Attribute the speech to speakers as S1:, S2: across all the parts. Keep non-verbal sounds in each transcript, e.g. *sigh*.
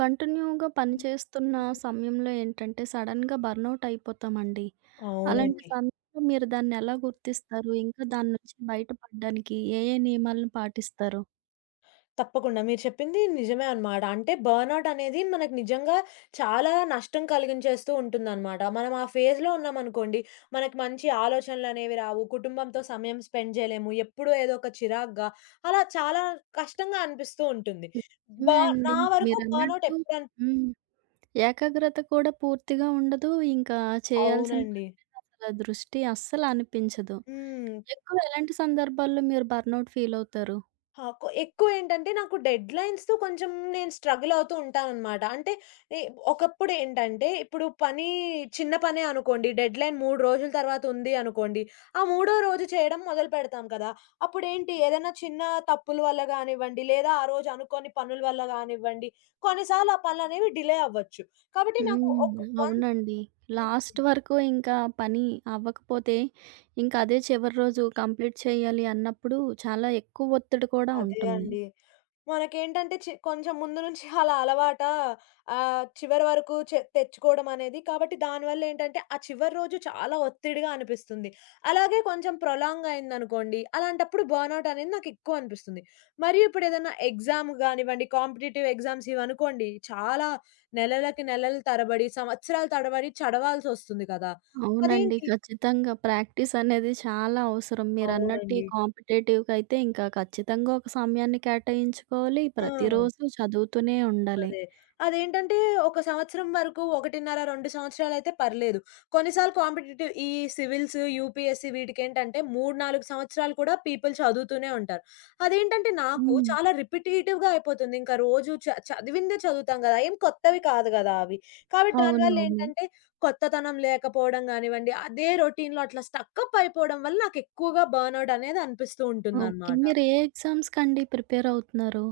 S1: కంటిన్యూ‌గా పని
S2: హుహు.
S1: చేస్తున్న సమయంలో ఏంటంటే, సడెన్‌గా బర్నౌట్ అయిపోతామండి. అలాంటి
S2: అవునండి.
S1: సమయంలో మీరు దాన్నెలా గుర్తిస్తారు? ఇంకా
S2: హ్మ్.
S1: దాని నుంచి బయటపడడానికి ఏ ఏ నియమాలను పాటిస్తారు?
S2: తప్పకుండా మీరు చెప్పింది నిజమే అన్నమాట. అంటే బర్న్‌ఔట్ అనేది మనకు నిజంగా చాలా నష్టం కలిగించేస్తూ ఉంటుందన్నమాట. మనం ఆ ఫేజ్‌లో ఉన్నామనుకోండి, మనకు మంచి ఆలోచనలనేవి రావు. కుటుంబంతో సమయం స్పెండ్ చేయలేము. ఎప్పుడూ ఏదో ఒక చిరాగ్గా అలా చాలా కష్టంగా అనిపిస్తూ ఉంటుంది. బ
S1: నిజమే అండి.
S2: నా వరకు బర్న్‌ఔట్
S1: మీరన్నట్టు హ్మ్. ఏకాగ్రత కూడా పూర్తిగా ఉండదు. ఇంకా చేయాల్సిన
S2: అవునండి.
S1: పని మీద అసల దృష్టి అస్సలు అనిపించదు.
S2: హ్మ్.
S1: ఎక్కువ ఎలాంటి సందర్భాల్లో మీరు బర్నౌట్ ఫీలవుతారు?
S2: ఆ! ఎక్కువేంటంటే నాకు డెడ్‌లైన్స్‌తో కొంచెం నేను స్ట్రగుల్ అవుతూ ఉంటాననమాట. అంటే ఎ ఒకప్పుడేంటంటే ఇప్పుడు పని చిన్న పనే అనుకోండి. డెడ్‌లైన్ 3 రోజుల తర్వాత ఉంది అనుకోండి. ఆ మూడో రోజు చేయడం మొదలుపెడతాం కదా! అప్పుడేంటి ఏదైనా చిన్న తప్పుల వల్ల గానివ్వండి, లేదా ఆ రోజు అనుకోని పనుల వల్ల గానివ్వండి, కొన్నిసార్లు ఆ పనులనేవి డిలే అవ్వచ్చు. కాబట్టి నాకు ఒక
S1: హ్మ్.
S2: వన్స్
S1: అవునండి.
S2: హ్మ్.
S1: లాస్ట్ వరకు ఇంకా పని అవ్వకపోతే, ఇంక అదే చివరి రోజు కంప్లీట్ చేయాలి అన్నప్పుడు చాలా ఎక్కువ ఒత్తిడి కూడా
S2: అదే
S1: ఉంటుంది.
S2: అండి. మనకేంటంటే కొంచెం ముందు నుంచి అలా అలవాటా ఆహ్, చివరి వరకు తెచ్చుకోవడం అనేది. కాబట్టి దానివల్లేంటంటే, ఆ చివరి రోజు చాలా ఒత్తిడిగా అనిపిస్తుంది. అలాగే కొంచెం ప్రొలాంగ్ అయిందనుకోండి, అలాంటప్పుడు బర్న్‌ఔట్ అనేది నాకెక్కువ అనిపిస్తుంది. మరియు ఇప్పుడేదన్నా ఎగ్జామ్ గానివ్వండి, కాంపిటీటివ్ ఎగ్జామ్స్ ఇవనుకోండి, చాలా నెలలకి నెలలు తరబడి, సంవత్సరాలు తడబడి చదవాల్సొస్తుంది కదా!
S1: అవునండి.
S2: అదేంటి
S1: ఖచ్చితంగా ప్రాక్టీస్ అనేది చాలా అవసరం. మీరన్నట్టు ఈ
S2: అవునండి.
S1: కాంపిటేటివ్‌గా అయితే ఇంకా ఖచ్చితంగా ఒక సమయాన్ని కేటాయించుకోవాలి.
S2: ఆ!
S1: ప్రతిరోజు చదువుతూనే ఉండాలి.
S2: అదే. అదేంటంటే ఒక సంవత్సరం వరకు 1.5, 2 సంవత్సరాలైతే పర్లేదు. కొన్నిసార్లు కాంపిటీటివ్ ఈ సివిల్స్, యూపీఎస్‌సి వీటికేంటంటే 3, 4 సంవత్సరాలు కూడా పీపుల్ చదువుతూనే ఉంటారు. అదేంటంటే నాకు
S1: హ్మ్.
S2: చాలా రిపిటీటివ్‌గా అయిపోతుంది. ఇంకా రోజు చదివిందే చదువుతాం గదా! ఏం కొత్తవి కాదు గదా అవి. కాబట్టి దానివల్ల
S1: అవునవును.
S2: ఏంటంటే కొత్తతనం లేకపోవడం గానివ్వండి, అదే రొటీన్‌లో అట్లా స్టకప్ అయిపోవడం వల్ల నాకెక్కువగా బర్న్‌ఔట్ అనేది అనిపిస్తూ
S1: ఓకే.
S2: ఉంటుందనమాట.
S1: మీరు ఏ ఎగ్జామ్స్‌కండి ప్రిపేర్ అవుతున్నారు?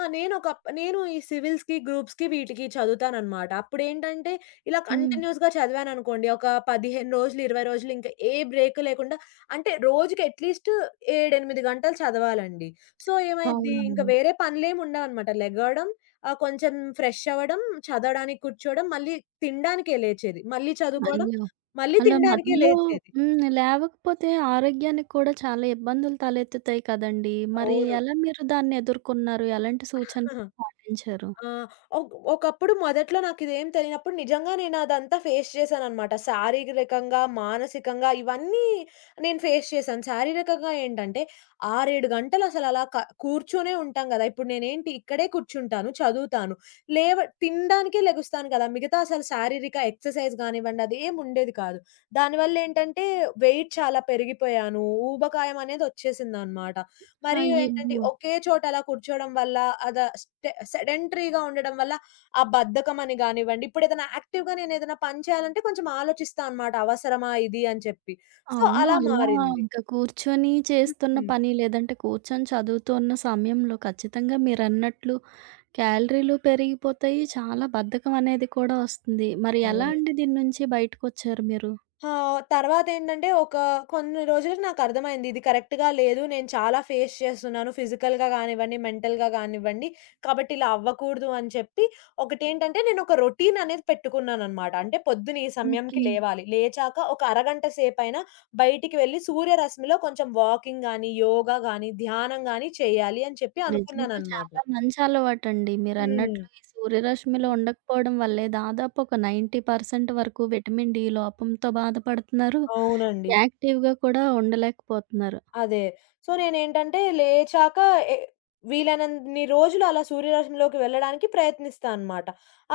S2: ఆ! నేను ఈ సివిల్స్‌కి, గ్రూప్స్‌కి వీటికి చదువుతాననమాట. అప్పుడేంటంటే, ఇలా హుహు.
S1: హ్మ్.
S2: కంటిన్యూస్‌గా చదివాననుకోండి, ఒక 15 రోజులు, 20 రోజులు ఇంక ఏ బ్రేక్ లేకుండా అంటే రోజుకి అట్‌లీస్ట్ 7, 8 గంటలు చదవాలండి. సో, ఏమైద్ది హ్మ్. ఇంక
S1: అవునవును.
S2: వేరే పనులేముండవనమాట. లెగవడం, ఆహ్, కొంచెం ఫ్రెష్ అవ్వడం, చదవడానికి కూర్చోవడం, మళ్ళీ తినడానికే లేచేది. మళ్ళీ చదువుకోవడం,
S1: అయ్యో!
S2: మళ్ళీ
S1: అలా
S2: తినడానికే
S1: మధ్యలో
S2: లేచేది.
S1: లేవకపోతే ఆరోగ్యానికి కూడా చాలా ఇబ్బందులు తలెత్తుతాయి కదండీ! మరి
S2: అవును.
S1: ఎలా మీరు దాన్ని ఎదుర్కొన్నారు? ఎలాంటి సూచనలు
S2: *laughs*
S1: పాటించారు?
S2: ఆ! ఒకప్పుడు మొదట్లో నాకిదేం తెలియనప్పుడు నిజంగా నేనదంతా ఫేస్ చేశాననమాట. శారీరకంగా, మానసికంగా ఇవన్నీ నేను ఫేస్ చేశాను. శారీరకంగా ఏంటంటే 6, 7 గంటలసలలా కూర్చొనే ఉంటాం గదా! ఇప్పుడు నేనేంటి ఇక్కడే కూర్చుంటాను, చదువుతాను. లేవ తినడానికే లెగుస్తాను కదా! మిగతా అసలు శారీరక ఎక్సర్‌సైజ్ గానివ్వండి అదేం ఉండేది కాదు. దానివల్లేంటంటే వెయిట్ చాలా పెరిగిపోయాను. ఊబకాయం అనేది వచ్చేసిందనమాట. మరియు ఏంటంటే
S1: అయ్యో!
S2: ఒకే చోట అలా కూర్చోవడం వల్ల అద స్టె సెడెంటరీగా ఉండడం వల్ల ఆ బద్ధకం అని గానివ్వండి, ఇప్పుడేదైనా యాక్టివ్‌గా నేనేదైనా పని చేయాలంటే కొంచెం ఆలోచిస్తా అనమాట. అవసరమా ఇది అని చెప్పి. సో,
S1: అవును.
S2: అలా
S1: అలా
S2: మారింది.
S1: ఇంకా కూర్చొని చేస్తున్న పని లేదంటే కూర్చొని చదువుతున్న సమయంలో ఖచ్చితంగా మీరన్నట్లు క్యాలరీలు పెరిగిపోతాయి. చాలా బద్ధకం అనేది కూడా వస్తుంది. మరి ఎలా
S2: హ్మ్.
S1: అండి దీని నుంచి బయటకొచ్చారు మీరు?
S2: ఆ! తర్వాతేంటంటే, ఒక కొన్ని రోజులకి నాకర్థమైంది. ఇది కరెక్ట్‌గా లేదు. నేను చాలా ఫేస్ చేస్తున్నాను. ఫిజికల్‌గా గానివ్వండి, మెంటల్‌గా గానివ్వండి. కాబట్టి ఇలా అవ్వకూడదు అని చెప్పి, ఒకటేంటంటే నేనొక రొటీన్ అనేది పెట్టుకున్నాననమాట. అంటే పొద్దున ఈ సమయంకి
S1: ఓకే.
S2: లేవాలి. లేచాక ఒక అరగంట సేపైనా బయటికి వెళ్లి సూర్యరశ్మిలో కొంచెం వాకింగ్ గాని, యోగా గాని, ధ్యానం గాని చేయాలి అని చెప్పి
S1: నిజంగా
S2: అనుకున్నాననమాట.
S1: చాలా మంచి అలవాటండి.
S2: హ్మ్.
S1: మీరన్నట్లు ఈ సూర్యరశ్మిలో ఉండకపోవడం వల్లే దాదాపు ఒక 90% వరకు విటమిన్ డి లోపంతో బాధపడుతున్నారు.
S2: అవునండి.
S1: యాక్టివ్‌గా కూడా ఉండలేకపోతున్నారు.
S2: అదే. సో, నేనేంటంటే లేచాక ఎ వీలైనన్ని రోజులు అలా సూర్యరశ్మిలోకి వెళ్ళడానికి ప్రయత్నిస్తా అనమాట.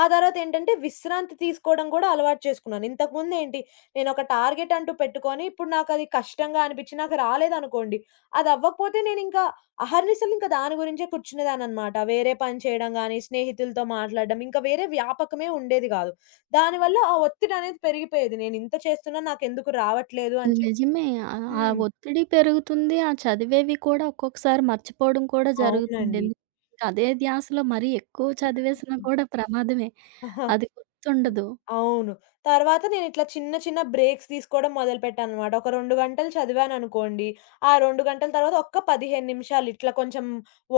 S2: ఆ తర్వాతేంటంటే విశ్రాంతి తీసుకోవడం గూడా అలవాటు చేసుకున్నాను. ఇంతకుముందేంటి నేనొక టార్గెట్ అంటూ పెట్టుకొని, ఇప్పుడు నాకది కష్టంగా అనిపిచ్చి నాకు రాలేదనుకోండి, అదవ్వకపోతే నేనింకా అహర్నిశలు ఇంక దాని గురించే కూర్చునేదాన్ననమాట. వేరే పని చేయడం గానీ, స్నేహితులతో మాట్లాడడం, ఇంకా వేరే వ్యాపకమే ఉండేది గాదు. దానివల్ల ఆ ఒత్తిడనేది పెరిగిపోయేది. నేనింత చేస్తున్నా నాకెందుకు రావట్లేదు అని చెప్పి.
S1: నిజమే. ఆ ఆ
S2: హ్మ్.
S1: ఒత్తిడి పెరుగుతుంది. ఆ చదివేవి కూడా ఒక్కొక్కసారి మర్చిపోవడం కూడా జరుగుతుంది.
S2: అవునండి.
S1: ఎందుకంటే ఇంకా అదే ధ్యాసలో మరీ ఎక్కువ
S2: *laughs*
S1: చదివేసినా
S2: హ్మ్.
S1: కూడా ప్రమాదమే.
S2: ఆహా!
S1: అది గుర్తుండదు.
S2: అవును. తర్వాత నేనిట్లా చిన్న చిన్న బ్రేక్స్ తీసుకోవడం మొదలుపెట్టాననమాట. ఒక 2 గంటలు చదివాననుకోండి, ఆ 2 గంటల తర్వాత ఒక్క 15 నిమిషాలు ఇట్లా కొంచెం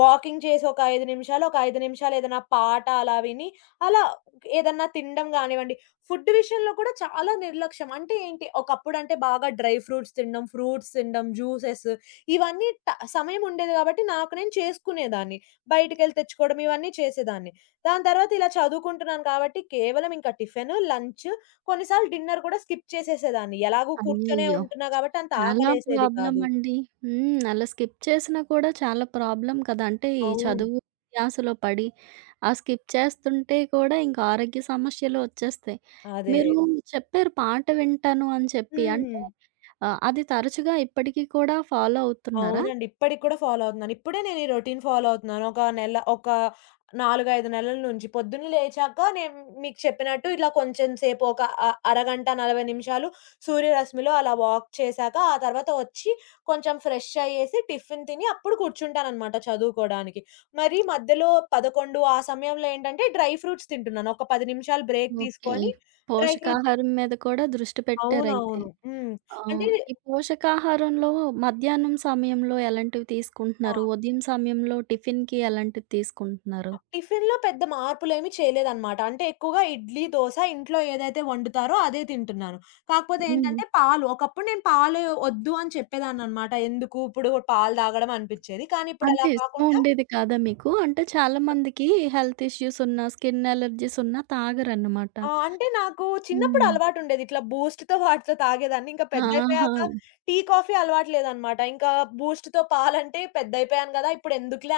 S2: వాకింగ్ చేసి ఒక 5 నిమిషాలు, ఒక 5 నిమిషాలు ఏదైనా పాట అలా విని, అలా ఏదన్నా తినడం గానివ్వండి. ఫుడ్ విషయంలో కూడా చాలా నిర్లక్ష్యం. అంటే ఏంటి, ఒకప్పుడంటే బాగా డ్రై ఫ్రూట్స్ తినడం, ఫ్రూట్స్ తినడం, జ్యూసెస్ ఇవన్నీ సమయం ఉండేది కాబట్టి నాకు నేను చేసుకునేదాన్ని. బయటికెళ్ళి తెచ్చుకోవడం ఇవన్నీ చేసేదాన్ని. దాని తర్వాత ఇలా చదువుకుంటున్నాను కాబట్టి కేవలం ఇంకా టిఫిను, లంచ్ కొన్నిసార్లు డిన్నర్ కూడా స్కిప్ చేసేసేదాన్ని. ఎలాగో కూర్చొనే
S1: అయ్యయ్యో!
S2: ఉంటున్నా కాబట్టి అంత
S1: చాలా
S2: ఆకలేసేది కాదు.
S1: ప్రాబ్లమండి. హ్మ్. అలా స్కిప్ చేసినా కూడా చాలా ప్రాబ్లమ్ కదా! అంటే ఈ
S2: అవును.
S1: చదువు ధ్యాసలో పడి, ఆ స్కిప్ చేస్తుంటే కూడా ఇంకా ఆరోగ్య సమస్యలు వచ్చేస్తాయి.
S2: అదే.
S1: మీరు చెప్పారు పాట వింటాను అని చెప్పి.
S2: హ్మ్.
S1: అంటే అది తరచుగా ఇప్పటికి కూడా ఫాలో అవుతున్నారా?
S2: అవునండి. ఇప్పటికి కూడా ఫాలో అవుతున్నాను. ఇప్పుడే నేను ఈ రొటీన్ ఫాలో అవుతున్నాను. ఒక నెల ఒక 4, 5 నెలల నుంచి. పొద్దున్న లేచాక నేను మీకు చెప్పినట్టు ఇలా కొంచెం సేపు ఒక అరగంట, 40 నిమిషాలు సూర్యరశ్మిలో అలా వాక్ చేశాక, ఆ తర్వాత వచ్చి కొంచెం ఫ్రెష్ అయ్యేసి టిఫిన్ తిని అప్పుడు కూర్చుంటాననమాట చదువుకోడానికి. మరి మధ్యలో 11 ఆ సమయంలో ఏంటంటే డ్రై ఫ్రూట్స్ తింటున్నాను. ఒక 10 నిమిషాలు బ్రేక్
S1: ఓకే.
S2: తీసుకొని డ్రై ఫ్రూట్స్
S1: పోషకాహారం మీద కూడా దృష్టి పెట్టారయితే.
S2: అవునవును. హ్మ్.
S1: ఆ!
S2: అంటే
S1: ఈ పోషకాహారంలో మధ్యాహ్నం సమయంలో ఎలాంటివి
S2: ఆ!
S1: తీసుకుంటున్నారు? ఉదయం సమయంలో టిఫిన్‌కి ఎలాంటివి తీసుకుంటున్నారు?
S2: టిఫిన్‌లో పెద్ద మార్పులేమి చేయలేదనమాట. అంటే ఎక్కువగా ఇడ్లీ, దోస ఇంట్లో ఏదైతే వండుతారో అదే తింటున్నాను. కాకపోతే హ్మ్.
S1: హ్మ్.
S2: ఏంటంటే పాలు. ఒకప్పుడు నేను పాలు ఒద్దు అని చెప్పేదాన్ననమాట. ఎందుకు ఇప్పుడు పాలు తాగడం అనిపిచ్చేది. కానీ ఇప్పుడు అలా
S1: అంటే ఇష్టం
S2: కాకుండా
S1: ఉండేది కాదా మీకు? అంటే చాలా మందికి హెల్త్ ఇష్యూస్ ఉన్న, స్కిన్ అలర్జీస్ ఉన్న తాగరన్నమాట.
S2: ఆ! అంటే నాకు చిన్నప్పుడు
S1: హ్మ్.
S2: అలవాటుండేది. ఇట్లా బూస్ట్‌తో వాటితో తాగేదాన్ని. ఇంకా
S1: ఆహా!
S2: పెద్దయిపోయాక టీ, కాఫీ అలవాటు లేదనమాట. ఇంకా బూస్ట్‌తో పాలంటే పెద్దయిపోయాను గదా! ఇప్పుడెందుకులే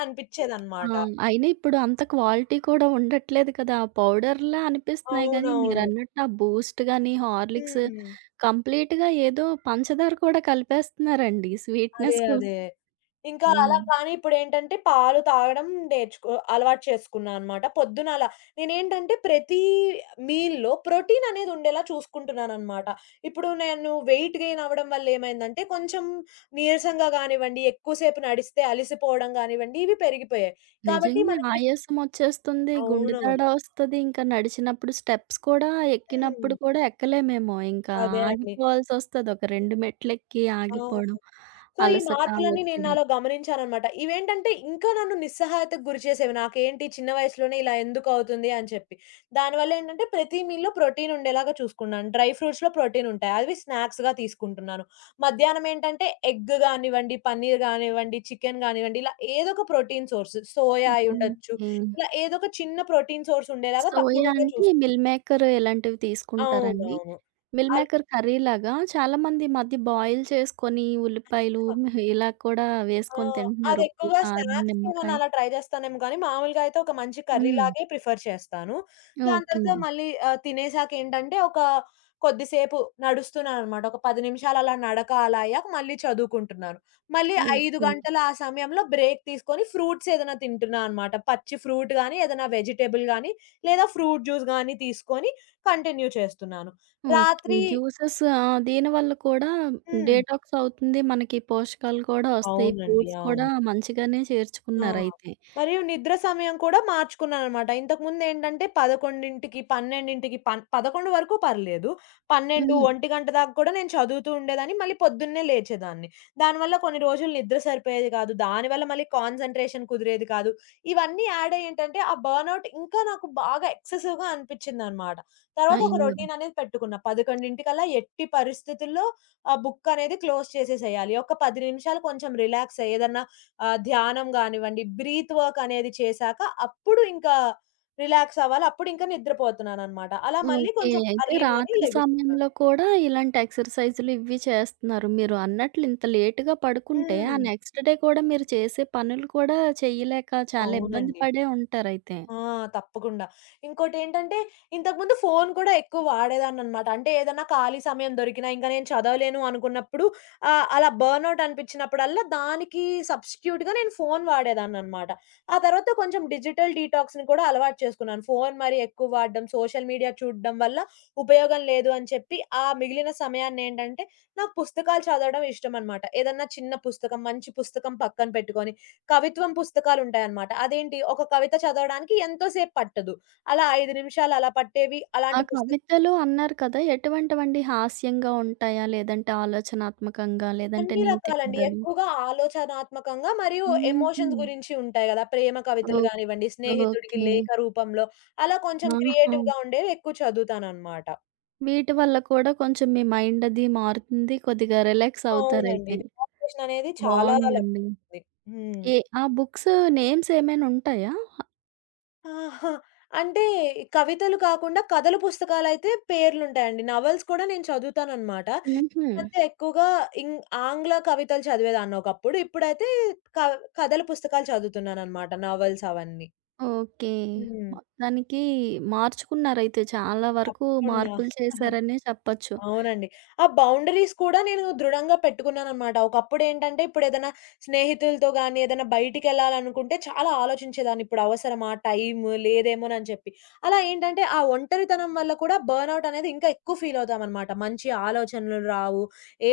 S1: ఆ!
S2: అనిపిచ్చేదనమాట. హ్మ్.
S1: అయినా ఇప్పుడు అంత క్వాలిటీ కూడా ఉండట్లేదు కదా! ఆ పౌడర్‌లా అనిపిస్తున్నాయి గానీ,
S2: అవునవును.
S1: మీరన్నట్టు ఆ బూస్ట్ గాని, హార్లిక్స్
S2: హ్మ్.
S1: కంప్లీట్‌గా ఏదో పంచదార కూడా కలిపేస్తున్నారండి
S2: అదే.
S1: స్వీట్‌నెస్
S2: అదే.
S1: కోసం.
S2: ఇంకా అలా
S1: హ్మ్.
S2: కానీ ఇప్పుడేంటంటే పాలు తాగడం అలవాటు చేసుకున్నా అనమాట. పొద్దున అలా నేనేంటంటే ప్రతి మీల్‌లో ప్రోటీన్ అనేది ఉండేలా చూసుకుంటున్నాననమాట. ఇప్పుడు నేను వెయిట్ గెయిన్ అవ్వడం వల్ల ఏమైందంటే కొంచెం నీరసంగా గానివ్వండి, ఎక్కువసేపు నడిస్తే అలిసిపోవడం గానివ్వండి, ఇవి పెరిగిపోయాయి. కాబట్టి
S1: నిజంగా
S2: మనకి
S1: ఆయాసం ఒచ్చేస్తుంది. గుండె దడ
S2: అవునవును.
S1: ఒస్తది. ఇంకా నడిచినప్పుడు స్టెప్స్ కూడా
S2: హ్మ్.
S1: ఎక్కినప్పుడు కూడా ఎక్కలేమేమో. ఇంకా
S2: అదే అండి.
S1: ఆగిపోవాల్సొస్తది. ఒక 2 మెట్లెక్కి
S2: అవును.
S1: ఆగిపోవడం.
S2: సో, ఈ
S1: అలసట,
S2: మార్పులన్నీ నేను
S1: ఒత్తిడి.
S2: నాలో గమనించాననమాట. ఇవేంటంటే ఇంకా నన్ను నిస్సహాయతకు గురి చేసేవి. నాకేంటి చిన్న వయసులోనే ఇలా ఎందుకవుతుంది అని చెప్పి. దానివల్లేంటంటే ప్రతి మీల్‌లో ప్రోటీన్ ఉండేలాగా చూసుకున్నాను. డ్రై ఫ్రూట్స్‌లో ప్రోటీన్ ఉంటాయి. అవి స్నాక్స్‌గా తీసుకుంటున్నాను. మధ్యాహ్నం ఏంటంటే ఎగ్ గానివ్వండి, పన్నీర్ గానివ్వండి, చికెన్ గానివ్వండి ఇలా ఏదో ఒక ప్రోటీన్ సోర్స్ సోయా హ్మ్. అయ్యుండొచ్చు.
S1: ఓకే.
S2: ఇలా ఏదో ఒక చిన్న ప్రోటీన్ సోర్స్ ఉండేలాగా
S1: సోయా
S2: తప్పకుండా
S1: అంటే
S2: చూసుకుంటున్నాను.
S1: మిల్ మేకర్ ఇలాంటివి తీసుకుంటారండి?
S2: అవునవును.
S1: మిల్ మేకర్ కర్రీలాగా చాలామంది ఈ మధ్య బాయిల్ చేసుకొని ఉల్లిపాయలు
S2: అల్
S1: మెహ్ ఇలా కూడా
S2: ఆ!
S1: వేసుకొని తింటున్నారు. ఉప్పు,
S2: అదెక్కువగా
S1: కారం,
S2: స్నాక్స్‌కేమన్నా
S1: నిమ్మకాయ.
S2: అలా ట్రై చేస్తానేమో గానీ, మామూలుగా అయితే ఒక మంచి కర్రీ
S1: హ్మ్.
S2: లాగే ప్రిఫర్ చేస్తాను. దాని
S1: ఓకే.
S2: తర్వాత మళ్ళీ ఆహ్, తినేసాకేంటంటే, ఒక కొద్దిసేపు నడుస్తున్నాననమాట. ఒక 10 నిమిషాలు అలా నడక అలా అయ్యాక మళ్ళీ చదువుకుంటున్నాను. మళ్ళీ 5
S1: ఓకే.
S2: గంటల ఆ సమయంలో బ్రేక్ తీసుకొని ఫ్రూట్స్ ఏదైనా తింటున్నా అనమాట. పచ్చి ఫ్రూట్ గానీ, ఏదైనా వెజిటబుల్ గానీ, లేదా ఫ్రూట్ జ్యూస్ గానీ తీసుకొని కంటిన్యూ చేస్తున్నాను.
S1: ఓకే.
S2: రాత్రి
S1: జ్యూసెస్ ఆ! దీనివల్ల కూడా
S2: హ్మ్.
S1: డీటాక్స్ అవుతుంది. మనకి పోషకాలు కూడా వస్తాయి.
S2: అవునండి.
S1: ఫ్రూట్స్ కూడా
S2: అవును.
S1: మంచిగానే
S2: ఆ!
S1: చేర్చుకున్నారైతే.
S2: మరియు నిద్ర సమయం కూడా మార్చుకున్నాననమాట. ఇంతకుముందేంటంటే 11కి, 12కి 11 వరకు పర్లేదు. 12,
S1: హ్మ్.
S2: 1 దాకా కూడా నేను చదువుతూ ఉండేదాన్ని. మళ్ళీ పొద్దున్నే లేచేదాన్ని. దానివల్ల కొన్ని రోజులు నిద్ర సరిపోయేది కాదు. దానివల్ల మళ్ళీ కాన్సంట్రేషన్ కుదిరేది కాదు. ఇవన్నీ యాడ్ అయ్యి ఏంటంటే ఆ బర్న్‌ఔట్ ఇంకా నాకు బాగా ఎక్సెసివ్‌గా అనిపించిందనమాట. తర్వాత ఒక
S1: అయ్యో!
S2: రొటీన్ అనేది పెట్టుకున్నా. 11ంటికల్లా ఎట్టి పరిస్థితుల్లో ఆ బుక్ అనేది క్లోజ్ చేసేసేయాలి. ఒక 10 నిమిషాలు కొంచెం రిలాక్స్ అయ్యి ఏదన్నా ఆహ్, ధ్యానం గానివ్వండి, బ్రీత్ వర్క్ అనేది చేశాక అప్పుడు ఇంకా రిలాక్స్ అవ్వాలి. అప్పుడింకా నిద్రపోతున్నాననమాట. అలా మళ్ళీ
S1: ఓకే.
S2: కొంచెం
S1: అయితే
S2: ఎర్లీ మార్నింగ్
S1: రాత్రి సమయంలో కూడా ఇలాంటి ఎక్సర్‌సైజులు ఇవి చేస్తున్నారు. మీరు అన్నట్లు ఇంత లేట్‌గా పడుకుంటే ఆ
S2: హ్మ్.
S1: నెక్స్ట్ డే కూడా మీరు చేసే పనులు కూడా చేయలేక చాలా ఇబ్బంది
S2: అవునండి.
S1: పడే ఉంటారైతే.
S2: ఆ! తప్పకుండా. ఇంకోటేంటంటే, ఇంతకుముందు ఫోను కూడా ఎక్కువ వాడేదాన్ననమాట. అంటే, ఏదన్నా ఖాళీ సమయం దొరికినా, ఇంక నేను చదవలేను అనుకున్నప్పుడు, ఆహ్, అలా బర్న్‌ఔట్ అనిపిచ్చినప్పుడల్లా, దానికి సబ్‌స్టిట్యూట్‌గా నేను ఫోను వాడేదాన్ననమాట. ఆ తర్వాత కొంచెం డిజిటల్ డీటాక్స్‌ని కూడా అలవాటు చేసుకున్నాను. ఫోను మరి ఎక్కువ వాడడం, సోషల్ మీడియా చూడడం వల్ల ఉపయోగం లేదు అని చెప్పి, ఆ మిగిలిన సమయాన్నేంటంటే, నాకు పుస్తకాలు చదవడం ఇష్టమనమాట. ఏదన్నా చిన్న పుస్తకం, మంచి పుస్తకం పక్కన పెట్టుకొని, కవిత్వం పుస్తకాలుంటాయనమాట. అదేంటి ఒక కవిత చదవడానికి ఎంతో సేపు పట్టదు. అలా 5 నిమిషాలు అలా పట్టేవి
S1: ఆ
S2: అలాంటి పుస్తకాలు
S1: కవితలు అన్నారు కదా! ఎటువంటివండి? హాస్యంగా ఉంటాయా? లేదంటే ఆలోచనాత్మకంగా? లేదంటే
S2: అన్ని
S1: నీతి
S2: రకాలండి.
S1: కథలు?
S2: ఎక్కువగా ఆలోచనాత్మకంగా మరియు
S1: హుహు.
S2: ఎమోషన్స్ గురించి ఉంటాయి గదా! ప్రేమ కవితలు
S1: ఓక్
S2: గానివ్వండి, స్నేహితుడికి
S1: ఓకే.
S2: లేఖ రూపంలో అలా కొంచెం
S1: ఆహా!
S2: క్రియేటివ్‌గా ఉండేవి ఎక్కువ చదువుతాననమాట.
S1: వీటి వల్ల కూడా కొంచెం మీ మైండ్ అది మారుతుంది. కొద్దిగా రిలాక్స్
S2: అవునండి.
S1: అవుతారయితే.
S2: రిలాక్సేషన్ అనేది చాలా
S1: బావుందండి.
S2: లభిస్తుంది. హ్మ్.
S1: ఆ బుక్స్ నేమ్స్ ఏమైనా ఉంటాయా?
S2: ఆహా! అంటే కవితలు కాకుండా కథల పుస్తకాలైతే పేర్లుంటాయండి. నవెల్స్ కూడా నేను చదువుతాననమాట. హ్మ్.
S1: హుహు.
S2: ఈ మధ్య ఎక్కువగా ఇంగ్ ఆంగ్ల కవితలు చదివేదాన్ని ఒకప్పుడు. ఇప్పుడైతే క కథల పుస్తకాలు చదువుతున్నాననమాట. నవెల్స్ అవన్నీ.
S1: ఓకే.
S2: హ్మ్.
S1: మొత్తానికి మార్చుకున్నారయితే చాలా వరకు
S2: తప్పకుండా.
S1: మార్పులు చేశారనే చెప్పొచ్చు.
S2: అవునండి. ఆ బౌండరీస్ కూడా నేను దృఢంగా పెట్టుకున్నాననమాట. ఒకప్పుడేంటంటే, ఇప్పుడేదైనా స్నేహితులతో గానీ, ఏదైనా బయటికెళ్ళాలనుకుంటే చాలా ఆలోచించేదాన్ని. ఇప్పుడవసరమా టైమ్? లేదేమోనని చెప్పి. అలా ఏంటంటే, ఆ ఒంటరితనం వల్ల కూడా బర్న్‌ఔట్ అనేది ఇంకా ఎక్కువ ఫీలవుతామనమాట. మంచి ఆలోచనలు రావు.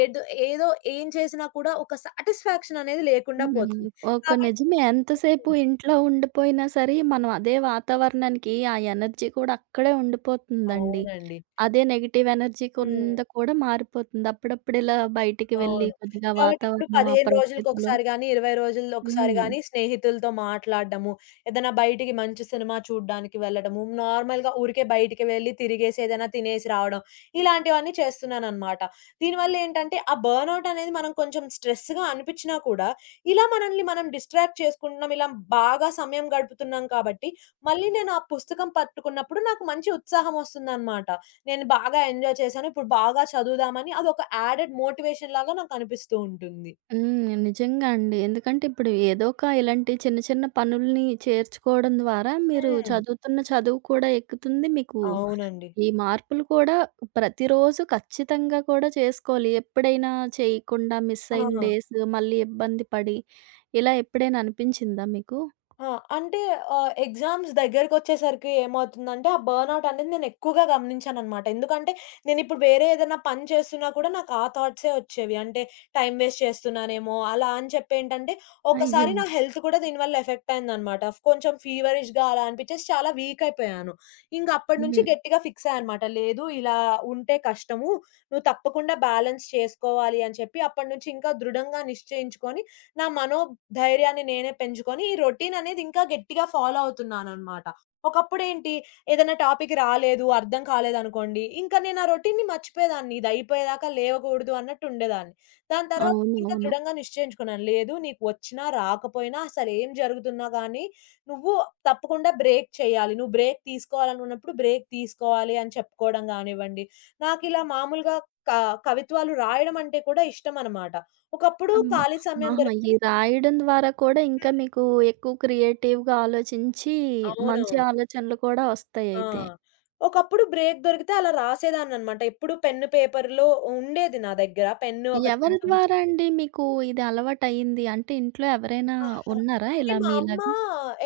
S2: ఏదో ఏదో ఏం చేసినా కూడా ఒక సాటిస్ఫాక్షన్ అనేది లేకుండా
S1: హ్మ్.
S2: పోతుంది.
S1: ఒక
S2: కాబట్టి
S1: నిజమే. ఎంతసేపు
S2: హ్మ్.
S1: ఇంట్లో ఉండిపోయినా సరే, మనం అదే వాతావరణానికి ఆ ఎనర్జీ కూడా అక్కడే ఉండిపోతుందండి.
S2: అవునండి.
S1: అదే నెగెటివ్ ఎనర్జీ
S2: హ్మ్.
S1: కింద కూడా మారిపోతుంది. అప్పుడప్పుడిలా బయటికి వెళ్ళి
S2: అవును.
S1: కొద్దిగా
S2: కాబట్టి ఇప్పుడు
S1: వాతావరణం, ఆ
S2: 15
S1: ప్రకృతిలో
S2: రోజులకొకసారి గాని, 20 రోజుల్లో ఒకసారి
S1: హ్మ్.
S2: గాని స్నేహితులతో మాట్లాడడము, ఏదైనా బయటికి మంచి సినిమా చూడ్డానికి వెళ్ళడము, నార్మల్‌గా ఊరికే బయటికి వెళ్లి తిరిగేసి ఏదైనా తినేసి రావడం, ఇలాంటివన్నీ చేస్తున్నాననమాట. దీనివల్ల ఏంటంటే ఆ బర్న్‌ఔట్ అనేది మనం కొంచెం స్ట్రెస్‌గా అనిపిచ్చినా కూడా, ఇలా మనల్ని మనం డిస్ట్రాక్ట్ చేసుకుంటున్నాం, ఇలా బాగా సమయం గడుపుతున్నాం కాబట్టి, మళ్ళీ నేను ఆ పుస్తకం పట్టుకున్నప్పుడు నాకు మంచి ఉత్సాహం వస్తుందనమాట. నేను బాగా ఎంజాయ్ చేశాను. ఇప్పుడు బాగా చదువుదామని అదొక యాడెడ్ మోటివేషన్ లాగా నాకనిపిస్తూ ఉంటుంది.
S1: హ్మ్. నిజంగా అండి. ఎందుకంటే ఇప్పుడు ఏదో ఒక ఇలాంటి చిన్న చిన్న పనుల్ని చేర్చుకోవడం ద్వారా మీరు
S2: హ్మ్.
S1: చదువుతున్న చదువు కూడా ఎక్కుతుంది. మీకు
S2: అవునండి.
S1: ఈ మార్పులు కూడా ప్రతిరోజు ఖచ్చితంగా కూడా చేసుకోవాలి. ఎప్పుడైనా చేయకుండా మిస్ అయిన
S2: ఆ!
S1: డేస్ మళ్ళీ ఇబ్బంది పడి ఇలా ఎప్పుడైనా అనిపించిందా మీకు?
S2: ఆ! అంటే ఆహ్, ఎగ్జామ్స్ దగ్గరకొచ్చేసరికి ఏమవుతుందంటే, ఆ బర్న్‌ఔట్ అనేది నేనెక్కువగా గమనించాననమాట. ఎందుకంటే, నేనిప్పుడు వేరే ఏదైనా పని చేస్తున్నా కూడా నాకు ఆ థాట్సే వచ్చేవి. అంటే, టైం వేస్ట్ చేస్తున్నానేమో, అలా అని చెప్పేంటంటే,
S1: అయ్యో!
S2: ఒకసారి హుహు. నా హెల్త్ కూడా దీనివల్ల ఎఫెక్ట్ అయిందనమాట. కొంచెం ఫీవరిష్‌గా అలా అనిపిచ్చేసి చాలా వీక్ అయిపోయాను. ఇంక అప్పటి నుంచి
S1: హ్మ్.
S2: గట్టిగా ఫిక్స్ అయ్యా అనమాట. లేదు, ఇలా ఉంటే కష్టము. నువ్వు తప్పకుండా బ్యాలెన్స్ చేసుకోవాలి అని చెప్పి, అప్పటి నుంచి ఇంకా దృఢంగా నిశ్చయించుకొని నా మనోధైర్యాన్ని నేనే పెంచుకొని ఈ రొటీన్ అనేది ఇంకా గట్టిగా ఫాలో అవుతున్నాననమాట. ఒకప్పుడేంటి ఏదైనా టాపిక్ రాలేదు, అర్థం కాలేదనుకోండి, ఇంకా నేను ఆ రొటీన్‌ని మర్చిపోయేదాన్ని. ఇది అయిపోయేదాకా లేవకూడదు అన్నట్టు ఉండేదాన్ని. దాని తర్వాత ఇంకా
S1: అవునవును.
S2: దృఢంగా నిశ్చయించుకున్నాను. లేదు నీకు వచ్చినా, రాకపోయినా అసలేం జరుగుతున్నా గానీ నువ్వు తప్పకుండా బ్రేక్ చేయాలి. నువ్వు బ్రేక్ తీసుకోవాలనుకున్నప్పుడు బ్రేక్ తీసుకోవాలి అని చెప్పుకోవడం గానివ్వండి, నాకిలా మామూలుగా క కవిత్వాలు రాయడం అంటే కూడా ఇష్టమనమాట. ఒకప్పుడు హ్మ్.
S1: అమ్మ!
S2: ఖాళీ సమయం
S1: ఆహా! ఈ
S2: దొరికితే
S1: రాయడం ద్వారా కూడా ఇంకా
S2: హ్మ్.
S1: మీకు ఎక్కువ క్రియేటివ్‌గా ఆలోచించి, మంచి
S2: అవునవును.
S1: ఆలోచనలు కూడా
S2: ఆ!
S1: వస్తాయయితే.
S2: ఒకప్పుడు బ్రేక్ దొరికితే అలా రాసేదాన్ననమాట. ఎప్పుడు పెన్ను, పేపర్‌లో ఉండేది నా దగ్గర. పెన్ను ఒక
S1: ఎవరి
S2: చిన్న బుక్.
S1: ద్వారా అండి మీకు ఇది అలవాటయింది? అంటే ఇంట్లో ఎవరైనా ఉన్నారా
S2: అంటే
S1: ఇలా
S2: మా అమ్మ
S1: మీలాగా?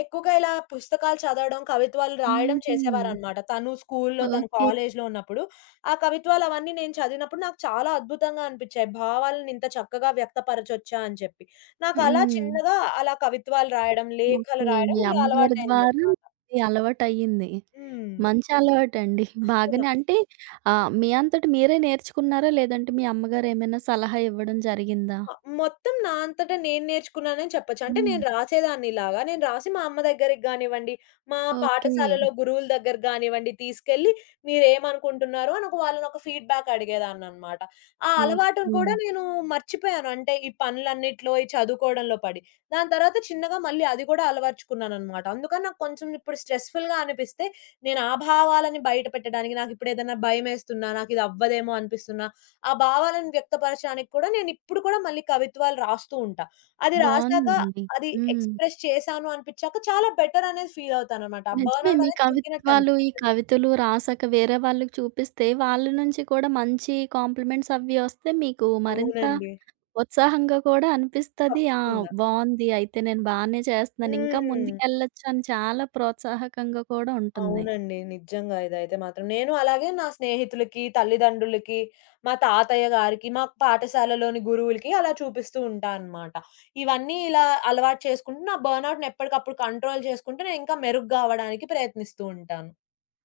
S2: ఎక్కువగా ఇలా పుస్తకాలు చదవడం, కవిత్వాలు రాయడం
S1: హుహు.
S2: చేసేవారనమాట. తను స్కూలులో, తను హ్మ్.
S1: ఓకే.
S2: కాలేజీలో ఉన్నప్పుడు. ఆ కవిత్వాలు అవన్నీ నేను చదివినప్పుడు నాకు చాలా అద్భుతంగా అనిపిచ్చాయి. భావాలను ఇంత చక్కగా వ్యక్తపరచొచ్చా అని చెప్పి. నాకు అలా
S1: హ్మ్.
S2: చిన్నగా అలా కవిత్వాలు రాయడం, లేఖలు
S1: ఓకే.
S2: రాయడం
S1: మీ
S2: ఇలా
S1: అమ్మగారి ద్వారా
S2: అలవాటయిందనమాట.
S1: ఇది అలవాటయింది.
S2: హ్మ్.
S1: మంచి అలవాటండి. బాగానే అంటే మీ అంతట మీరే నేర్చుకున్నారా? లేదంటే మీ అమ్మగారేమైనా సలహా ఇవ్వడం జరిగిందా?
S2: ఆ! మొత్తం నా అంతట నేను నేర్చుకున్నానని చెప్పొచ్చు. అంటే
S1: హ్మ్.
S2: నేను రాసేదాన్నిలాగా, నేను రాసి మా అమ్మ దగ్గరికి గానివ్వండి, మా
S1: ఓకే.
S2: పాఠశాలలో గురువుల దగ్గరికి గానివ్వండి తీసుకెళ్ళి, మీరేమనుకుంటున్నారు అని వాళ్ళని ఒక ఫీడ్‌బ్యాక్ అడిగేదాన్ననమాట. ఆ అలవాటును ఓకే.
S1: ఓకే.
S2: కూడా నేను మర్చిపోయాను. అంటే ఈ పనులన్నిట్లో, ఈ చదువుకోవడంలో పడి. దాని తర్వాత చిన్నగా మళ్ళీ అది కూడా అలవర్చుకున్నాననమాట. అందుకని నాకు కొంచెం ఇప్పుడు స్ట్రెస్‌ఫుల్‌గా అనిపిస్తే, నేను ఆ భావాలని బయట పెట్టడానికి, నాకిప్పుడేదైనా భయమేస్తున్నా, నాకిది అవ్వదేమో అనిపిస్తున్నా, ఆ భావాలను వ్యక్తపరచడానికి కూడా నేనిప్పుడు కూడా మళ్ళీ కవిత్వాలు రాస్తూ ఉంటా. అది రాసాక
S1: బావుందండి.
S2: అది
S1: హ్మ్.
S2: ఎక్స్‌ప్రెస్ చేశాను అనిపిచ్చాక చాలా బెటర్ అనేది ఫీల్ అవుతాననమాట. ఆ
S1: నిజమే.
S2: బర్న్‌ఔట్
S1: మీ
S2: అనేది తగ్గినట్టు
S1: కవిత్వాలు, ఈ
S2: అనిపిస్తది.
S1: కవితలు రాసాక వేరే వాళ్ళకి చూపిస్తే వాళ్ళ నుంచి కూడా మంచి కాంప్లిమెంట్స్ అవి వస్తే మీకు మరింత
S2: అవునండి.
S1: ఉత్సాహంగా కూడా అనిపిస్తది. ఆ!
S2: తప్పకుండా.
S1: బావుంది అయితే నేను బానే చేస్తున్నాను. ఇంకా
S2: హ్మ్.
S1: ముందుకెళ్ళొచ్చు అని చాలా ప్రోత్సాహకంగా కూడా ఉంటుంది.
S2: అవునండి. నిజంగా ఇదైతే మాత్రం. నేను అలాగే నా స్నేహితులకి, తల్లిదండ్రులకి, మా తాతయ్య గారికి, మా పాఠశాలలోని గురువులకి అలా చూపిస్తూ ఉంటా అనమాట. ఇవన్నీ ఇలా అలవాటు చేసుకుంటూ నా బర్న్‌ఔట్‌ని ఎప్పటికప్పుడు కంట్రోల్ చేసుకుంటూ నేనింకా మెరుగ్గా అవ్వడానికి ప్రయత్నిస్తూ ఉంటాను.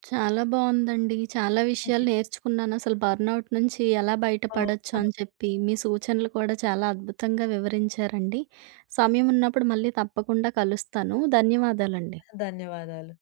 S1: చాలా బావుందండి. చాలా విషయాలు నేర్చుకున్నానసలు బర్న్‌ఔట్ నుంచి ఎలా
S2: ఓహ్!
S1: బయటపడొచ్చు
S2: *laughs*
S1: అని చెప్పి, మీ సూచనలు కూడా చాలా అద్భుతంగా వివరించారండి. సమయం ఉన్నప్పుడు మళ్ళీ తప్పకుండా కలుస్తాను. ధన్యవాదాలండి.
S2: ధన్యవాదాలు.